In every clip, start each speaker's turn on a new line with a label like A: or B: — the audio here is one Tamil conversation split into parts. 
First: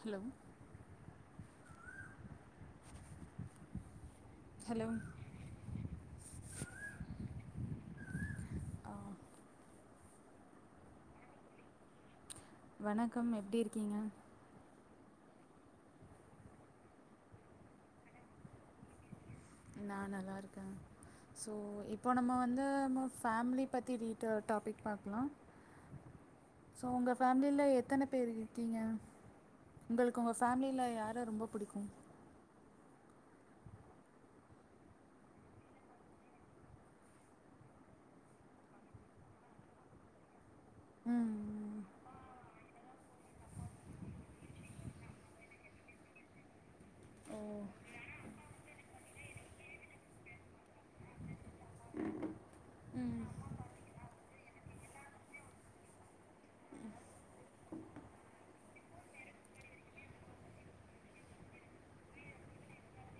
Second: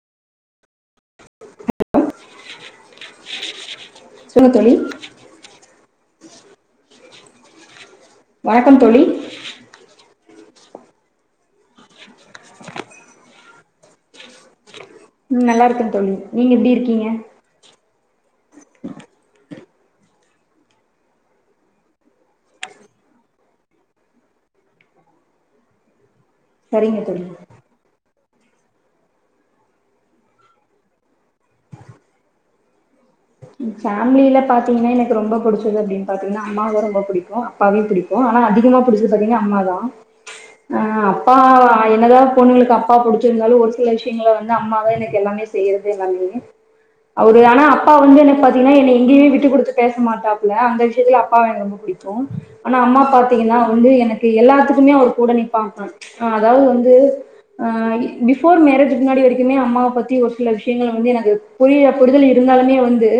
A: ஹலோ
B: சொல்லுங்க தோழி
A: ஹலோ
B: வணக்கம்
A: ஆ
B: தோழி
A: வணக்கம் எப்படி இருக்கீங்க
B: உம் நல்லா இருக்க தோழி நீங்க எப்படி இருக்கீங்க
A: நான் நல்லா இருக்கேன் சோ இப்போ நம்ம வந்து நம் ஃபேமிலி பத்தி ரீடாபிக் பாக்கலாம் சோ
B: சரிங்க
A: உங்க
B: தோழி
A: ஃபேமில எத்தனை பேரு இரு ஓகேங்க உங்களுக்கு உங்கள் ஃபேமிலியில் யார ரொம்ப பிடிக்கு
B: ஃபேமில பாத்தீங்கன்னா எனக்கு ரொம்ப புடிச்சது அப்படின்னு பாத்தீங்கன்னா அம்மாவு ரொம்ப பிடிக்கு அப்பாவே பிடிக்கு ஆனா அதிகமா ப புடிச்சது பாத்தீங்கன்னா அம்மாதான் ஆஹ
A: ம்
B: அப்பா
A: ம்
B: என்னதா பொண்ணுங்களுக்கு அப் அப்பாவ புடிச்சிருந்தாலும் ஒரு சில விஷயங்கள வந்து அம்மாதான் எனக்கு எல்லாமே செய்யறது எல்லாமே அவரு
A: ஓ
B: ஆனா அப்பா வந்து எனக்கு பாத்தீங்கன்னா என்னை எங்கேயுமே விட்டு கொடுத்து பேச மாட்டாப்ல அந்த விஷயத்தில அப்பா எனக்கு ரொம்ப பிடிக்கும் ஆனா அம்மா பாத்தீங்கன்னா வந்து எனக்கு எல்லாத்துக்குமே அவர் கூட நிப்பாங்க்கா அதாவது வந்து ஆஹ பிபோர் மேரேஜ் முன்னாடி வரைக்குமே அம்மாவை பத்தி ஒரு சில விஷயங்கள் வந்து எனக்கு புரிய புரிதல் இருந்தாலுமே வந்து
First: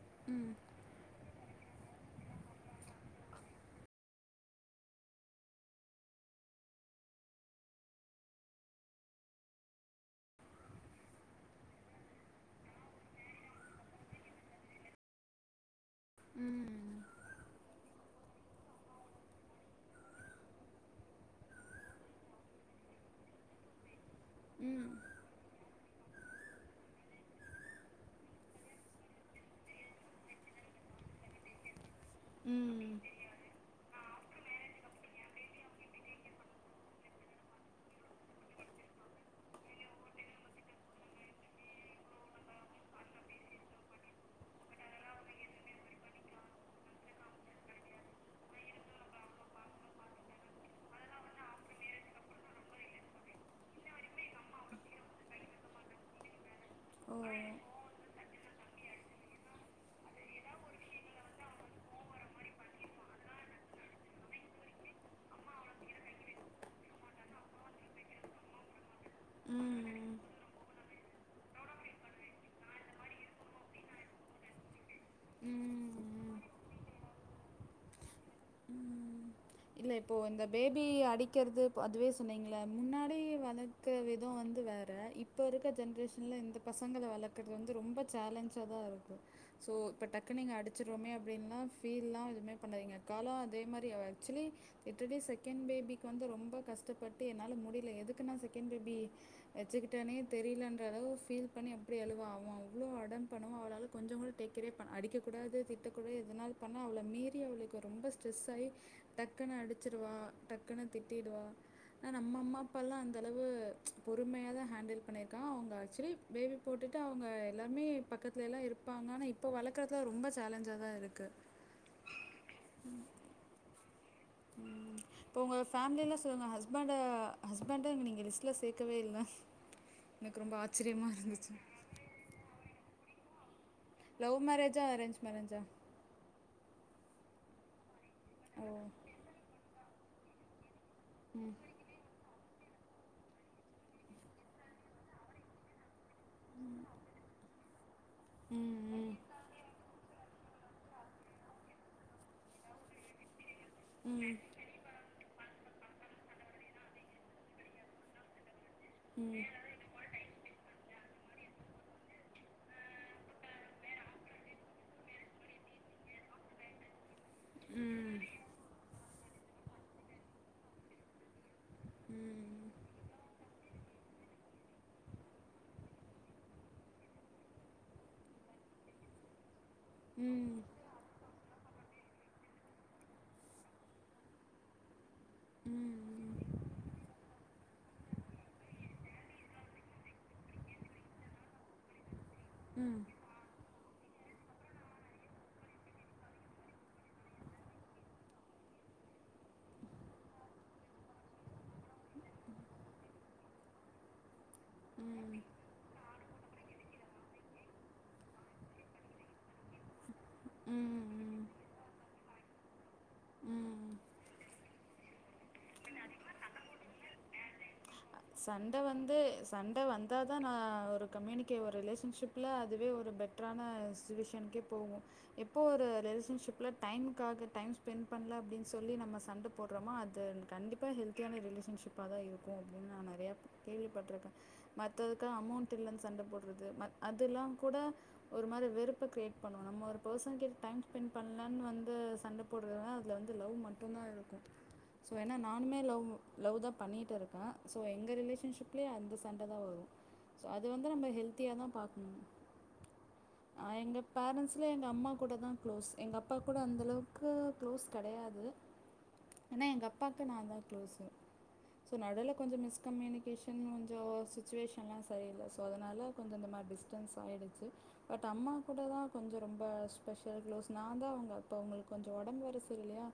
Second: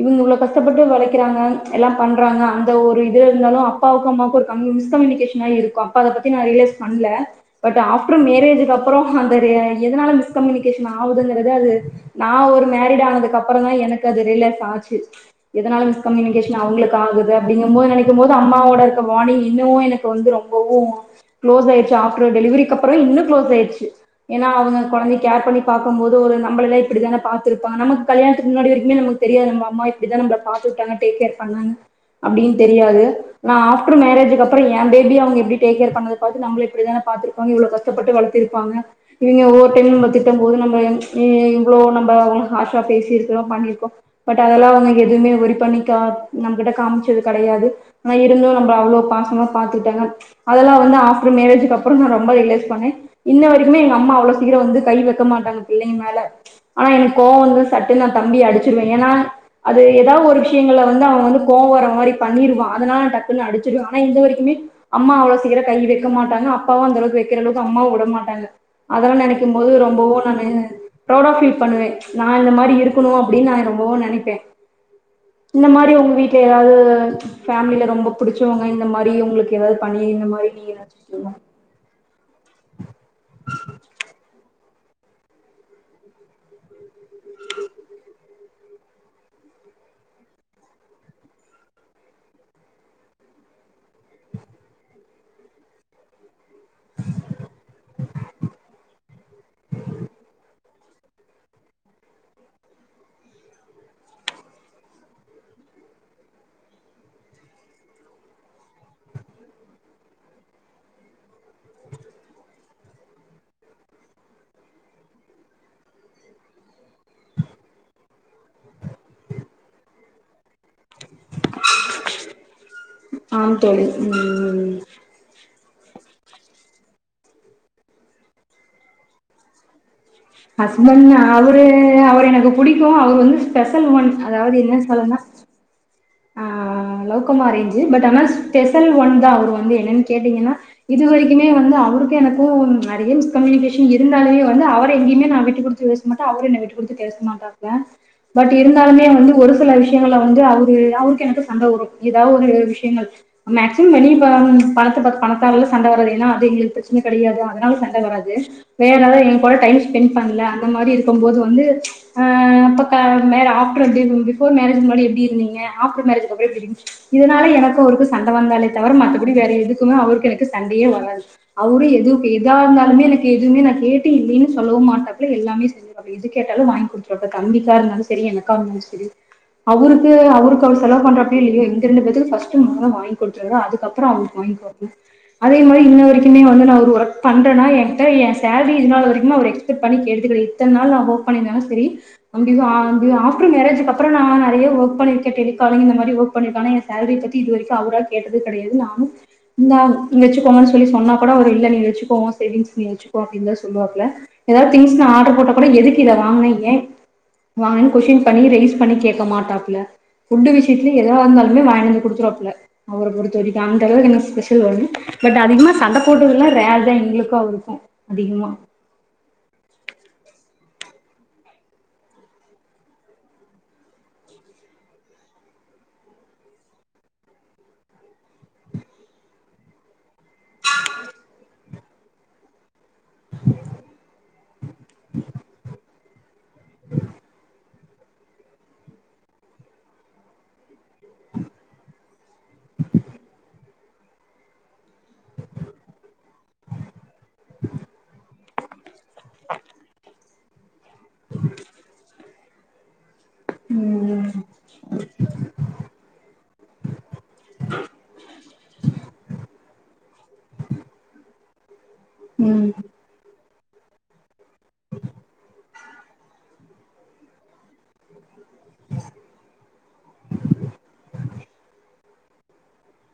B: இவங்க இவ்ளோ கஷ்டப்பட்டு வளக்க கிறாங்க எல்லாம் பண்றாங்க அந்த ஒரு இது இருந்தாலும் அப்பாவுக்கு அம்மாவுக்கு ஒரு கம்யூனிஸ் ஒரு மிஸ் கம்யூனிகேஷன் இருக்கு அப்ப அத பத்தி நான் ரியலைஸ் பண்ல அப்ப ஆப்டர் மேரேஜ்க்கு அப்பறோம் அந்த எதனால மிஸ்கம்யூனிகேஷன் ஆகுதுங்கறது அது நான் ஒரு மேரேஜ் ஆனதுக்கு அப்புறம் தான் எனக்கு அது ரிலஃப் ஆச்சு எதனாலும் கம்யூனிகேஷன் அவங்களுக்கு ஆகுது அப்படிங்க போது க்கும் போது அம்மாவோட இருக்க வாணி்ங் இன்னும் எனக்கு வந்து ரொம்பவும் க்ளோஸ் ஆயிடுச்சு ஆஃப்டர் டெலிவரிக்கு அப்புறம் இன்னும் க்ளோஸ் ஆயிடுச்சு ஏன்னா அவங்க
A: ம்
B: குழந்தைய கேர் பண்ணி பாக்கும்போது ஒரு நம்பல்ல இப்டிதான பாத்திருப்பான். நமக்கு கல்யாணத்துக்கு முன்னாடி வரைக்குமே நமக்கு தெரியா நம்ம அம்மா இப்டிதான நம்ல பாத்துட்டாங்க டேக் கேர் பண்ணாங்க. அப்டினு
A: ம்
B: தெரியாது, ஆனா ஆஃப்டர் மேரேஜ் அதுக்கப்றம் என் பேபி அவங்க எப்டி டேக்கேர் பண்ணதபாத்து நம்ள இப்படிதான பாத்திருப்பாங்க, இவ்ளோ கஷ்டப்பட்டு வளத்திருப்பாங்க, இவிங்க ஒவ்வொரு டைமு நம்ல திட்டம் போது நம்ம இவ்ளோ நம்ம ஹார்ஷா பேசிருக்கோ பண்ணிருக்கோம். பட் அதலா அவங்க எதுமே ஒரி பண்ணிகா நம்கிட்ட காம்ச்சது கிடையாது, ஆனா இருந்தும் நம்ம அவ்ளோ பாசமா பாத்துகிட்டாங்க, அதலா வந்து ஆஃப்டர் மேரேஜுக்கப்பறம் நா ரொம்ப ரியலைஸ் பண்ண. இன்னய வரைக்குமே எங்க அம்மா அவ்ளோ சீக்ரம் வந்து கை வக்க மாட்டாங்க பிள்ளைங்மேல. ஆனா எனக்
A: ஓ
B: கோவ வந்துறு சட்டு நா தம்பிய அடிச்சுருவ ஏனா அது எதா ஒரு விஷயங்கள்ல வந்து அவன் வந்து கோவ வர மாரி பண்ணிருவா, அதனால ந டக்குனு அடிச்சிருவ. ஆனா இது வரைக்குமே அம்மா அவ்ளோ சீக்ரம் கை வக்க மாட்டாங்க, அப்பாவும் அந்த அளவுக்கு வக்கிற அளவுக்கு அம்மாவும் விட மாட்டாங்க. அதெலா நினைக்கும் போது
A: ம்
B: ரொம்பவும் நானு ப்ரௌடா ஃபீல் பண்ணுவ, நா இந்த மாரி இருக்குனு அப்டினு நா. னு நினைப்ப இந்த மாரி உங்க
A: ம் ம்
B: வீட்ல யாராவது பேமிலில ரொம்ப பிடிச்சவங்க இந்த மாரி
A: ம்.
B: உங்ளுக்கு
A: இல்ல இப்போ இந்த பேபி அடிக்றது, ப் அதுவே சொன்னிங் இல முன்னாடி வலத்த விதம் வந்து வேற இப்ப இப்ப இருக்க ஜென்ரேஷன்ல இந்த பசங்கள வளர்க்கறது வந்து ரொம்ப சேலஞ்சாதா இருக்கு. சோ இப்ப டக்குனு இங்க அடிச்ரோமே அப்டின்லா ஃபீல்லா எதுமே பண்ணாதிங்க, காலம் அதே மாரி ஆக்சுலி இட்ரெடி செகண் பேபிக்கு வந்து ரொம்ப கஷ்டப்பட்டு, என்னால முடில, எதுக்குநா செகண் பேபி வச்சுகிட்டனே தெரிலன்றளவு ஃபீல் பண்ணி அப்டி அழுவ அவ அவ்ளோ அடன் பண்ணுவ அவளால கொஞ்ச கூட டேக்கேர்யே பண்ண, அடிக்கக்கூடாது திட்டக்கூடா எதனால் பண்ணா அவள மீறி அவளுக்கு ரொம்ப ஸ்ட்ரெஸ் ஆயி டக்குனு அடிச்சிறுவா, டக்குனு திட்டிடுவா, ஆனா நம்ம அம்மா அப்பாலா இந்தளவு பொறுமையாதா ஹேண்டில் பண்ணிருக்கா. அவங்க ஆக்சுலி பேபி போட்டுட்டு அவங்க எல்லாமே பக்கத்ல எலா இருப்பாங்க, ஆனா இப்போ வளக்குறதுல ரொம்ப சேலஞ்சாதா இருக்கு. இருக்கு. உம்
B: ஆம் தோழி ம்
A: உம் போங்க ஃபேமிலில சொல் உங்க ஹஸ்பண்ட ஹஸ்பண்ட நீங்க லிஸ்ட்ல சேக்கவேல்ல
B: ஹஸ்பண்ட் அவரு அவர எனக்கு புடிக்கு அவரு வந்து ஸ்பெஷல் ஒன்,
A: லவ்
B: அதாவது என்ன
A: மேரேஜா
B: சொலனா
A: அரேஞ்ச் மேரேஜா
B: ஆஹ் லவ் கம் அரேஞ்சு, பட் ஆனா
A: ஓ
B: ஸ்பெஷல் ஒன்தா அவர் வந்து என்னனு கேட்டீங்னா, இது வரைக்குமே
A: ம்
B: வந்து அவருக்கு எனக்கு போம் நெறைய மிஸ்கம்யூனிகேஷன் இருந்தாலயே வந்து அவர எங்கயுமே நா விட்டு குடுத்து மட்டும் அவரு என்ன விட்டு குடுத்து பேச மாட்டார் ஏ பட்
A: ம்
B: இருந்தாலுமே
A: ம்
B: வந்து ஒரு சில விஷ்யங்கல்ல வந்து அவு அவருக்கு எனக்கு சண்ட வரு, எதாவொரு விஷ்யங்கள் மேக்சிமம் வெளிய
A: ம் ம்
B: பணத்த பாத்து பண காலைல சண்ட வராது ஏனா, அது எங்ளுக்கு பிரச்ன கிடையாது, அதனால சண்ட வராது. வேற எதாவது எங்க
A: ம்
B: கூட டைம் ஸ்பெண் பண்ல அந்த மாரி இருக்கும் போது வந்து ஆ அப்ப க மே ஆஃப்டர் பி பிஃபோர் மேரேஜுக்கு முன்னாடி எப்டி இருந்திங் ஆப்டர் மேரேஜ்க்கு அப்பற [unintelligible] இதனால
A: ம்
B: எனக்கு
A: ம்
B: அவருக்கு
A: ம்
B: சண்ட வந்தாலே தவிர ம பிடி வேற எதுக்குமே அவருக்கு எனக்கு சண்டையே வராது அவரு எது எதா இருந்தாலுமே எனக்கு எதுமே ந கேட்டு இல்லீன்னு சொல்லவு மாட்டாப்ல எல்லாமே செஞ்சிடுவாப்ல எது கேட்டாலு வாங்கி குடுத் துடுவாப்ல தம்பிக்கா இருந்தாலும சேரி எனக்கா இருந்தாலும் சேரி அவுருக்கு அவு
A: ம்
B: செலவு பண்ற ஃபீலிங் ரெண்டு பேத்துக்கு ஃபர்ஸ்ட் மோதர வாங்கி குடுத்துருங்க அதுக்கப்புற அவங்ளுக்கு வாங்க்கோ அப்டி அதே மாரி
A: ம்
B: இன்ன வரைக்குமே வந்து நா ஒரு ஒர்க் பண் ட்டனா என்கிட்ட எ சேலரி இது நாள் வரைக்குமே அவரு எக்ஸ்பட் பண்ணி கேட்டது கெடையாது இத்தன்நாளு நா ஓர்க் பண்ணிருந்தாலு சேரி [unintelligible] ஆப்டர் மேரேஜ்க்கு அப்பற அப்பறோ நா நெறைய ஒர்க் பண்ணிருக் டெலிகாலிங் இந்த மாரி ஒர்க் பண்ணிருக்கே ஆனா எ சேலரி பத்தி இது வரைக்கு அவரா கேட்டது கெடையாது நானு இந்த வச்சிக்கோங்கனு சொன்னா கூட அவர் இல்ல நீ வச்சிக்கோ சேவிங்ஸ் நீ வச்சிகோ அப்டின்னுதா சொல்லுவாப்ல ஏதாவ திங்ஸ் ந ஆர்டர் போட்ட கூட எதுக்கு இத ஆமா ஏ வாங்னன் கொஸ்டின் பண்ணி ரெய்ஸ் பண்ணி கேக்க மாட்டாப்ல ஃபுட்டு விஷயத்துலயு எதுவா
A: ம்
B: இருந்தாலுமே வாங்ட்டு வந்து குடுத்துருவாப்ல அவர பொறுத்த வரைக்கு
A: ம்
B: அந்த
A: ம்
B: அளவுக்கு இன்னு ஸ்பெஷல் பட் அதிகமா சண்ட போட்றதுல்லா ரெர் தா எங்ளுக்கு அவங்ளுக்கு
A: சண்ட வந்து சண்ட வந்தாதா நா ஒரு கம்யூனிகே ஒரு ரிலேஷன்ஷிப்ல அதுவே ஒரு பெடட்ரான சிச்சுவேஷன்கே போகு எப்போ ஒரு ரிலேஷன்ஷிப்ல டைம்காக டைம் ஸ்பெண்ட் பண்ல அப்டின் சொல்லி நம்ம சண்ட போடறமோ அது கண்டிப்பா ஹெல்த்தியான ரிலேஷன்ஷிப் அப்போ தான் இருக்கும் நா நெறைய கேள்விப்பட்ருக்க மத்ததுக்கு அமௌண்ட் இல்லன் சொல் சண்ட போடு அதெல்லா கூட ஒரு மாரி வேறுப்ப கிரியேட் பண்ணுவோ நம்ம ஒரு பெர்சன் கிட்ட டைம் ஸ்பெண்ட் பண்ணலனு வந்து சண்ட போடுற அதுல வந்து லவ் மட்டும்தா இருக்கு சோ ஏன்னா நானுமே லவ் லவ் தா பண்ணிட்டு இருக்கே ஸோ எங்க ரிலேஷன்ஷிப்லயே அந்த சண்ட தா வரும் ச அது அது வந்து நம்ம ஹெல்தியா தா பாக்கணு ஆ எங்க
B: ம்
A: பேரண்ட்ஸ்லே எங்க அம்மா கூட தா க்ளோஸ் எங்க அப்பா கூட அந்தளவுக்கு க்ளோஸ் கிடையாது ஆனா எங்க அப்பாக்கு நான் தா குளோஸ்சு சொ நா கொஞ்ச
B: ம்
A: மிஸ் கம்யூனிகேஷன் ம் ஜோஸ் சுச்சுவேஷனெல்லா சரியில்ல்ல சோ னால கொஞ்ச இந்த மாரி டிஸ்டன்ஸ் ஆயிடுச்சு பட் அம்மா கூட தா கொஞ்சோ ரொம்ப ஸ்பெஷல் க்ளோஸ் நா தா அவங்க அப்ப அவங்களுக்கு கொஞ்சோ ஒடம்பு வேற சரியில்லையா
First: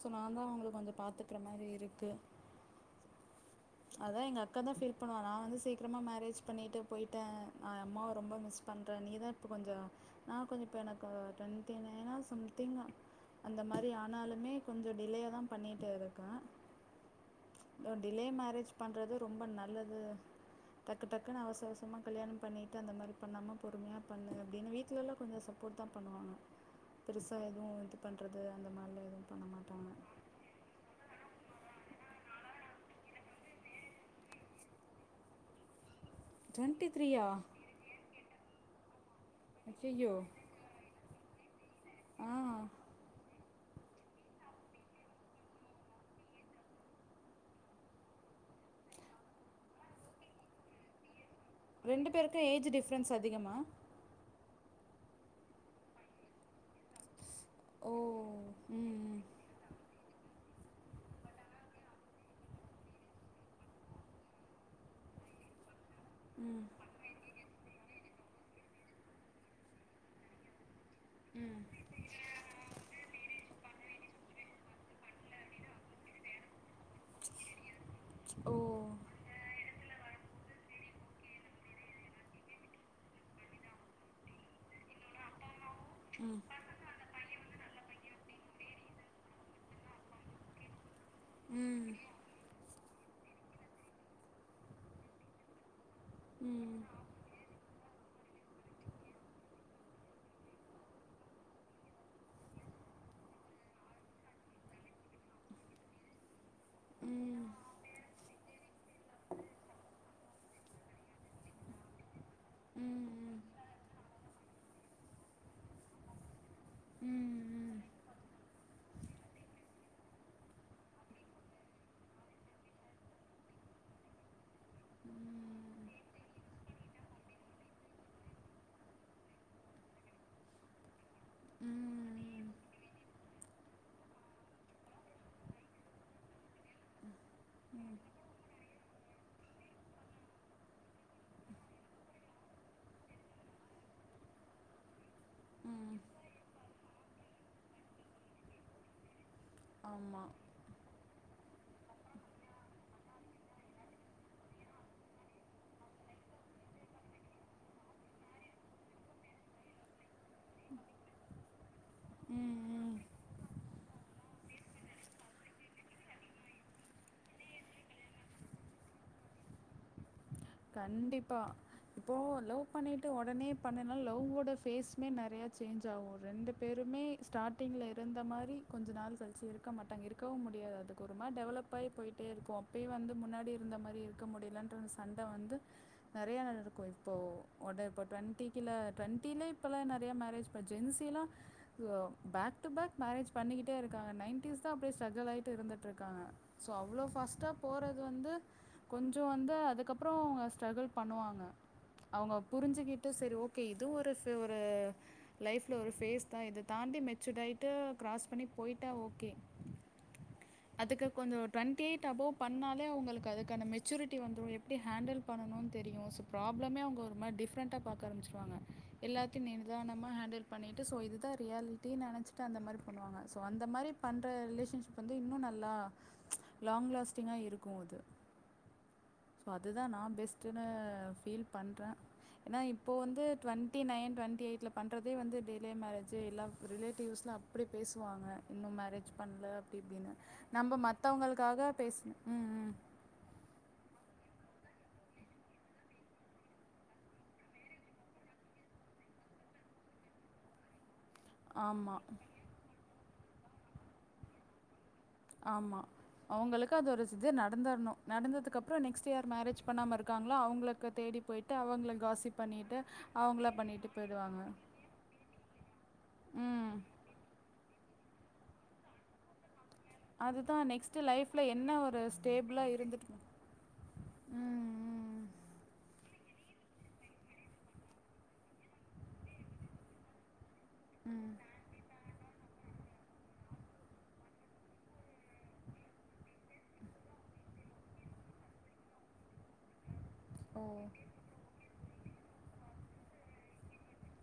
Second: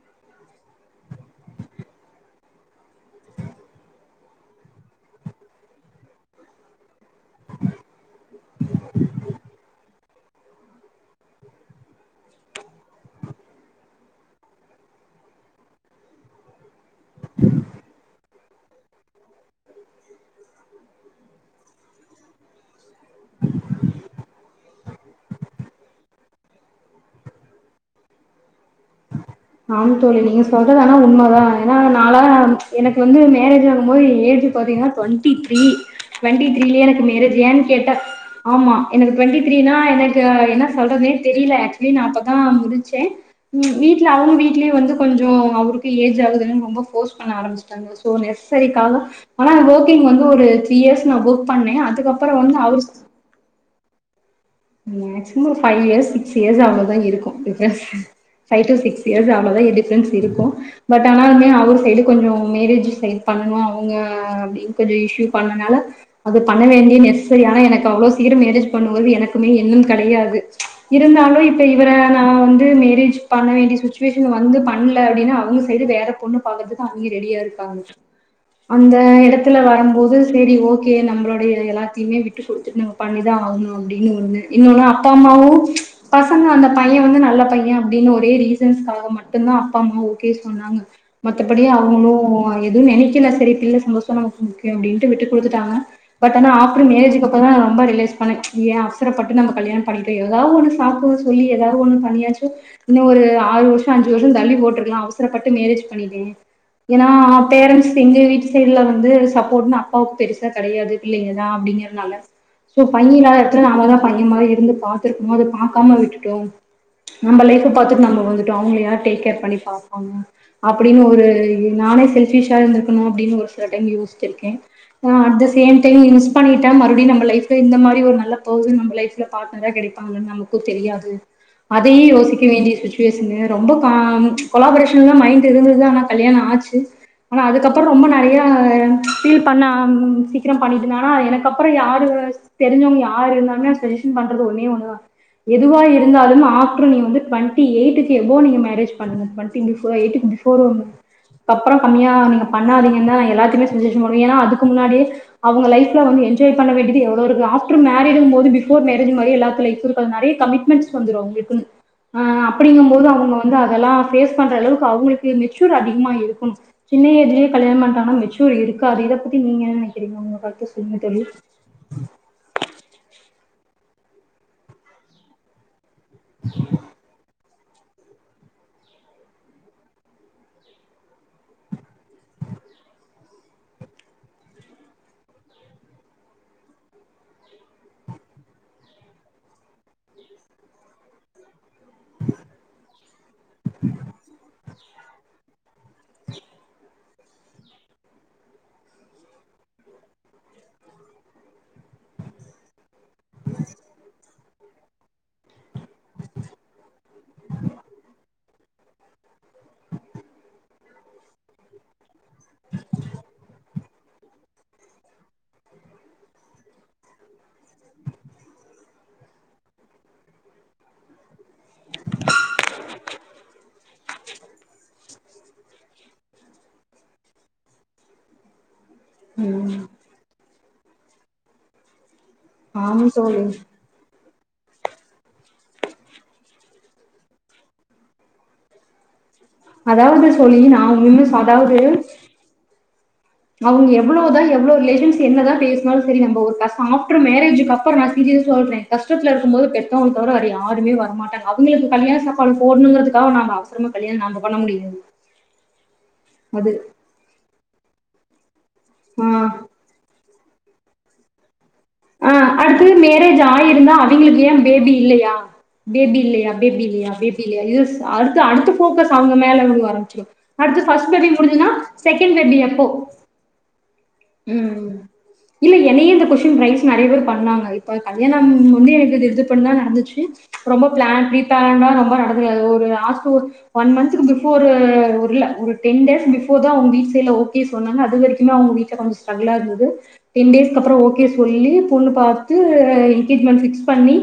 A: சோ நா தா அவங்களுக்கு கொஞ்சோ பாத்துக்கற மாரி இருக்கு அதா எங்க அக்கா தா ஃபீல் பண்ணுவா நா வந்து சீக்கிரமா மேரேஜ் பண்ணிட்டு போயிட்டே நா அம்மாவை ரொம்ப மிஸ் பண்றே நீ தா இப்போ கொஞ்சோ நா கொஞ்சோ இப்போ எனக்கு டுவெண்ட்டிநைனே சம்திங் அந்த மாரி ஆனாலுமே கொஞ்சோ டிலேய தா பண்ணிகிட்டே தா இருக்கே டிலே மேரேஜ் பண்ணுறது ரொம்ப நல்லது டக்கு டக்குன்னு அவசவசமாக கல்யாண பண்ணிவிட்டு அந்த மாரி பண்ணாமல் பொறுமையா பண்ணு அப்டின்னு வீட்டுல வீட்டிலலா கொஞ்சோ சப்போர்ட் தா பண்ணுவாங்க பெருசாக எதுவும் இது பண்ணுறது அந்த மாதிரி
B: ஆன் தோழி நீங்க சொல்றது ஆனா உண்மைதான் ஏன்னா நாள எனக்கு வந்து மேரேஜ் ஆகும் போது ஏஜ் பாத்தீங்கன்னா டுவெண்ட்டி த்ரீ டுவெண்டி த்ரீலயே
A: டுவெண்ட்டி
B: எனக்கு
A: த்ரீயா
B: மேரஜேன்னனு கேட்டன் ஆமா எனக்கு ட்வெண்ட்டி த்ரீனா
A: அய்யய்யோ
B: எனக்கு என்ன சொல்றதுனே தெரியல ஆக்சுவலி நா அப்பதான்
A: ஆ
B: முறிச்சே ம் வீடல அவங்க வீட்லயே வந்து கொஞ்சோ அவருக்கு ஏஜ் ஆகுதுன்னு ரொம்ப ஃபோர்ஸ் பண்ண ஆரம்பிச்சட்டாங்க சோ நெசசரிக்காகவும் ஆனா ஒர்க்கிங் வந்து ஒரு த்ரீ இயர்ஸ் நான் ஒர்க் பண்ணே
A: ரெண்டு
B: அதுக்கப்புறோ
A: பேருக்கு
B: வந்து
A: ஏஜ்
B: அவரு
A: டிஃப்ரென்ஸ் அதிகமா
B: மேக்சிமம் ஒரு ஃபைவ் இயர் சிக் இயர்ஸ் அவளதா இருக்கு டிப்ரன்ஸ்
A: ஓ
B: பைவ் டு
A: ம்
B: சிக்ஸ்யிர்ஸ் அவ்வளோ தா டிபரன்ஸ் இருக்கு பட் ஆனாலுமே அவர் சைடு கொஞ்சு மேரேஜ் சைடு பண்ணணு அவங்க அப்படிகொஞ்சு இஸ்யூ பண்ணனால அது
A: ம்
B: பண்ண வேண்டிய நெஸ்ஸசரி ஆனா எனக்கு அவ்வளோ சீக்ரோ மேரேஜ் பண்ணும்போது எனக்கு மே என்னம் கிடையாது இருந்தாலு
A: ம்
B: இப்போ இவரை நா வந்து மேரேஜ் பண்ண வேண்டிய சுச்சுவேஷன்ல வந்து பண்ணல அப்படின்னா அவங்க சைடு வேற பொண்ணு பாக்குரதுக்கு அவங்க ரெடியா இருக்காங்க
A: ஓ
B: அந்த இடத்துல வர போது சேரி ஓக்கே நம்மளுடைய எல்லாத்தையுமே விட்டு கொடுத்துட்டு நம்ம பண்ணிதா ஆகணு அப்பிடினு இன்னொண்ணு இன்னொன்னு அப்பா அம்மாவும்
A: ம்
B: பசங்க அந்த பையன் வந்து நல்ல பையன் அப்படின்னு ஒரு பே ரீசன்ஸ்க்காக மட்டுதா அப்பா அம்மா ஓக்கே சொன்னாங்க மத்தபடி
A: ம்
B: அவங்களு எதுவு நெனைக்கல செரி பிள்ள சந்தோசம இருக்கர முக்கியம் அப்படின்ட்டு விட்டு கொடுத்துட்டாங்க பட் ஆனா
A: ம் ம்
B: ஆப்டர் மேரேஜ்க்கு அப்புறோ தா ரொம்போ ரியலைஸ் [unintelligible] ஏ அவசரப்பட்டு நம்ம கல்யாணம் பண்ணிட்டோ ஏதாவ ஒண்ணு சாக்குன்னு சொல்லி ஏதாவது ஒண்ணு பண்ணியாச்சோ இன்னு ஒரு ஆறு வருஷோ அஞ்சு வருஷோ தள்ளி போட்டுருக்கலா அவசரப்பட்டு மேரேஜ் பண்ணிட்டேனே ஏன்னா
A: ம்
B: பேரன்ட்ஸ் எங்கு வீட்டு சைல வந்து சப்போட்ன்னு அப்பாவுக்கு பெருசா கெடையாது பிள்ளைங்கதா அப்படிங்கறதுனால சோ பையனால நம்ம தா பைய மாதிரி இருந்து பாத்துருக்கணு அத பாக்காம விட்டுட்டோ
A: ம்
B: நம்ம
A: ம்
B: லைஃப்ப பாத்துட்டு நம்ம வந்து அவங்கலையாரு டேக் கேர் பண்ணி பாப்பாங்க அப்படின்னு ஒரு நானே செல்பிஷா இருந்திருக்கணோ அப்பிடினு ஒரு சில டைம் யோசித்து இருக்கே நா அட்த சேம் டைம் மிஸ் பண்ணிட்டா மறுபடியு நம்ம லைஃப் இந்த மாரி ஒரு நல்லா எப்போது நம்ம லைப்ல பாட்னரா கெடைப்பாங்கன்னு நமக்கும் தெரியாது அதையு
A: ம்
B: யோசிக்க வேண்டி சுச் பேசுங்க ரொம்ப கா கொலாபே ரேஷன்ல்லா மைண்ட் இருந்தது ஆனா கல்யாணோ ஆச்சு ஆனா அதுக்கப்புறோ ரொம்ப நறையா ஃபீல் பண்ண சீக்கிர பண்ணிட்டுனால எனக்கப்புறோ யார்ரு தெரிஞ்சவங்க யா ஆறு இருந்தாலுமே அவுரு சஜ்ஜஷன் பண்றது ஒன்னே ஒன்னு தா எதுவா
A: ம்
B: இருந்தாலும் ஆப் றோ நீ வந்து டுவெண்டி எயிட்டுக்கு எபோ நீங்க மேரேஜ் பண்ணுங்க வந் [unintelligible]
A: ஆமா
B: எயிட்டுக்கு பிப்ஃபேர் வந்து அப்புறோ கம்மியாமா நீங்க பண்ணாதீங்கன்னா எல்லாத்தையுமே சஜஷன் ஏன்னா அதுக்கு முன்னாடியே அவங்க லைப்ல வந்து என்ஜாய் பண்ண வேண்டியது எவ்வளோ இருக்கு ஆப் [unintelligible] மேரேஜ்ங்கு போது பிபோர் மேரேஜ் மாரி எல்லாத்து லைஃப் இருக்காது மாரி கமிட்மெண்ட்ஸ் வந்துரும் அவ்ங்களுக்குன் ஆஹ்
A: ம்
B: அப்டிங்கும்
A: ம்
B: போது அவ்ங்க வந்து அதெல்லாம் பேஸ் பண்ற அளவுக்கு அவ்ங்களுக்கு மெச்சூர் அதிகமா இருக்கும் சின்ன எயிஜ்லயே கல்யாணம் பண்றாங்கனா மெச்சூர் இருக்காது இத பத்தி நீங்க என்ன நெனைக்கிறீங்க கரெட்ட சொன்னிங்க தோழி
A: கண்டிப்பா இப்போ லவ் பண்ணிட்டு உடனே பண்ணனா லவ்வோட ஃபேஸ்மே நறைய சேஞ்ச் ஆவும் ரெண்டு பேருமே ஸ்டார்ட் டிங்குல இருந்த மாரி கொஞ்ச நாள் கழிச்சு இருக்க மாட்டாங்க இருக்கவு முடியாது அதுக்கு ஒருமா டெவலப் ஆகி போய்ட்டே இருக்கு அப்பயு வந்து முன்னாடி இருந்த மாரி இருக்க முடியலண்ற [inaudible] சண் ட வந்து நறைய இருக்கும் இப்போ உட இப்ப டுவெண்டிக்கிழ டுவெண்டில இப்பெல்லா நறைய மேரேஜ் இப்ப ஜென்சியிலா [unintelligible] பேக் டு பேக் மேரேஜ் பண்ணிக்கிட்டே இருக்காங்க நைன்டீஸ் [unintelligible] அப்டியே ஸ்டகிலாகிட்டு இருந்துட்டு இருக்காங்க சோ அவ்ளோ ஃபாஸ்ட் போறது வந்து கொஞ்சம் வந்து அதுக்கப் புறோ அவ்ங்க ஸ்ட்ரகுள் பண்ணுவாங்க அவ்ங்க புரிஞ்சுக்கிட்டு செரி ஓகே இதுவும் ஒரு ஒரு லைஃப்பில ஒரு ஃபேஸ் தா இத தாண்டி மெச்சூர்ட் ஆகிட்டு கிராஸ் பண்ணி போய்ட்டா ஓகே அதுக்கு கொஞ்சம் டுவெண்ட்டி எயிட் அபௌவ் பண்ணாலே அவ்ங்களுக்கு அதுக்கான மெ சூரிட்டி வந்துடும் எப் டி ஹேண்டில் பண்ணணும்னு தெரியும் ஸோ ப்ராப்ளமே அவ்ங்க ஒருமாரி டிஃப்ரெண்ட்டா பாக்க ஆரம்பிச்சுடுவாங்க எல்லாத்தையு நிதானமா ஹேண்டில் பண்ணிட்டு ஸோ இதுதா ரியாலிட் டி நெனைச்சிட்டு அந்தமாரி பண்ணுவாங்க சோ அந்த மாரி பண்ணற ரிலேஷன்ஷிப் வந்து இன்னும் நல்லா லாங் லாஸ்ட்டிங்கா இருக்கு அது
B: ம்
A: அதுதா நா பெஸ்ட்டுன்னு பீல் பண்றே ஏன்னா இப்போ
B: ஆமா
A: வந்து
B: தோழி
A: டுவண்டி நைன் டுவண் டி எயிட்டுல பண்றதே வந்து டிலே மேரேஜ் எல்ல ரிலேட்டிவ்ஸ்லா அப்டி பேசுவாங்க இன்னும் மேரேஜ் பண்ணல அப்டி இப்டின்னு
B: அதாவது தோழி
A: நம்ம
B: நான் இன்னும்
A: மத்தவங்களுக்காக பேசுணு உம் உம்
B: அவ்ங்க எவ்ளோதா எவ்ளோ ரிலேஷன்ஸ் என்னதா பேசாலும் சரி நம்ப ஒரு கஷ்ட ஆஃப்டர் மேரேஜிக்கு அப்றம் நா சீரிய சொல்றே கஷ்டத்துல இருக்கும் போது பெத்தவங் தவற யாருமே வர் மாட்டாங்க அவ்ங்களுக்கு
A: ஆமாம்
B: கல்யாண சாப்பாடு போடணுங்கிறதுக் காவ நம்ம அவசரமா கல்யண நம்ப பண்ண முடியாது
A: ஆமா அவ்ங்களுக்கு அது ஒரு சிது நடந்துர்ணு நடந்ததுக்கு அப் றோ நெக்ஸ்டுயர்
B: ஆஹ்
A: மேரேஜ் பண்ணாம இருக்காங்ளோ அவ்ங்களுக்கு தேடி போய்ட்
B: ஆஹ் அடுத்தது மேரேஜ்
A: பண்ணிட்டு
B: ஆயிருந்தா அவ்ங்களுக்கு
A: போயிடுவாங்க
B: ஏன் பேபி இல்லையா பேபி இல்லையா
A: ம்
B: பேபி இல்லையா பேபி இல்லையா இது அடுத்து அடுத்த போக்கஸ் அவ்ங்க மேல விழுவு ஆரம்பச்சிடும்
A: அதுதான்
B: அடுத்து
A: நெக்ஸ்ட்டு
B: ஃபஸ்ட் பேபி
A: லைஃப்பில்
B: முடிஞ்சதுனா
A: என்ன ஒரு
B: செகண்ட் பேபி
A: ஸ்டேபிளாக
B: எப்போ
A: இருந்துட்டு
B: உம் ம் இல்ல என்னயே இந்த கொஸ்டின் ரைஸ் நறைய பேர் பண்ணாங்க இப்ப கல்யாணம் வந்து எனக்கு இது இது பண்ண நடந்துச்சு ரொம்ப பிளான்
A: ம்
B: ரீபிளான்டா ரொம்ப நடந் ஒரு ஒரு [unintelligible] ஒன் மந்தக்கு பிபோரு இல்ல இல்ல ஒரு டென் டேஸ் பிபோர் தா அவ்ங் வீட் தெரியும் ஓகே சொன்னாங்க அது வரைக்குமே அவ்ங்க வீட் டுல கொஞ்சோ ஸ்ட்ரகுளா இருந்துது டென்
A: ஓ
B: டேஸ்கு அப்றம் ஓகே சொல்லி பாத்து எங்கேஜ்மெண்ட் பிக்ஸ் பண்ணி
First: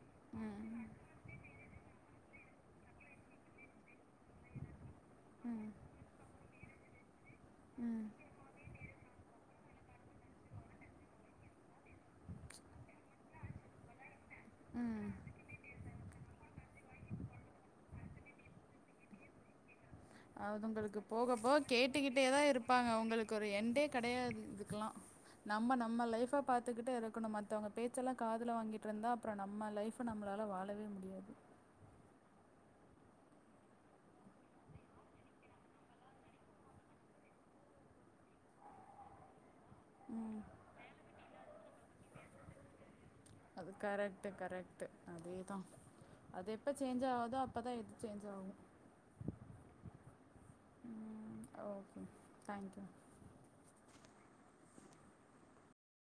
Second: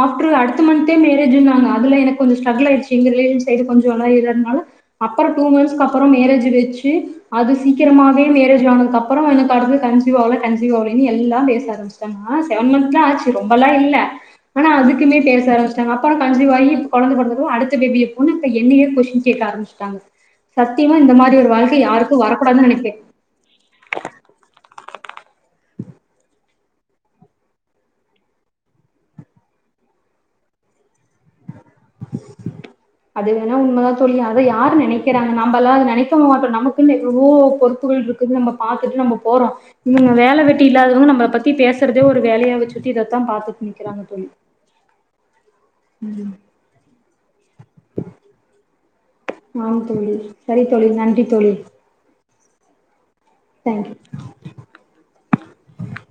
B: ஆப்டர் அடுத்த
A: ம்
B: மந்தே மேரேஜ்ன்னாங்க அதுல எனக்கொஞ்சு ஸ்ட்ரகுல் ஆயிடுச்சு எங்க ரிலேஷன் சைடுல கொஞ்சு [unintelligible] அப்புறோ டூ
A: ம்
B: மன்ஸ் அப்புறோ மேரேஜ் வெச் சி அது
A: ம்
B: சீக்கிரமாவே மேரேஜ் ஆனதுக்கப்புறோ அப்புறோ எனக்கு அடுது கன்சிவ்வாகல கன்சிவாகலன்னு எல்லா பேச ஆரம்பச்சட்டாங்க ஆனா செவன் மந்த்தா ஆச்சு ரொம்பல்லாம் இல்ல ஆனா
A: ம்
B: அதுக்குமே பேச வேனா ங்க அப்போறோ கன்சிவ் ஆகி இப்ப கொழந்த பொறந்தது அடுத்த பேபி எப்போனு என்னேயே கொஸ்டின் கேக்க ஆரம்பிச்சட்டாங்க
A: அது உங்களுக்கு போகப்போ கேட்டுக்கிட்டே தா
B: வரக்கூடாதுன்னு
A: இருப்பாங்க
B: நெனைப்பேன்
A: உங்களுக்கு ஒரு எண்டே கெடையாது இதுக்கெல்லா நம்ம நம்ம லைப்ப பாத்துக்கிட்டு இருக்கணு மத்தவங்க பேச்செல்லா காதுல வாங்கிட்டு இருந்தா அப்புறோ நம்ம லைப்ப நம்மளால வாழவே முடியாது
B: அது வேணா உண்மைதா தோழி அதை யாரு நெனைக்கிறாங்க நம்பெல்லா அதது நெனைக்க மாட்டோ நமக்குன்னு எவ்வளோ பொறுப்புகள் இருக்குது நம்ம பாத்துட்டு நம்ம போறோ உம் வேல
A: ம்
B: வெட்டி இல்லாதவங்க நம்மல பத்தி த்தி பேசறதே ஒரு வேலையா வெச்சிட்டு
A: அது கரெக்ட்டு கரெக்ட்டு அதுதா அது எப்போ சேஞ்ச்சு ஆவுதோ அப்பதா எக்ஸ் சேஞ்ச் ஆகு
B: ஆம் தோழி சரி தோழி நன்றி தோழி
A: தேங்க் யூ
B: தேங்க்யூ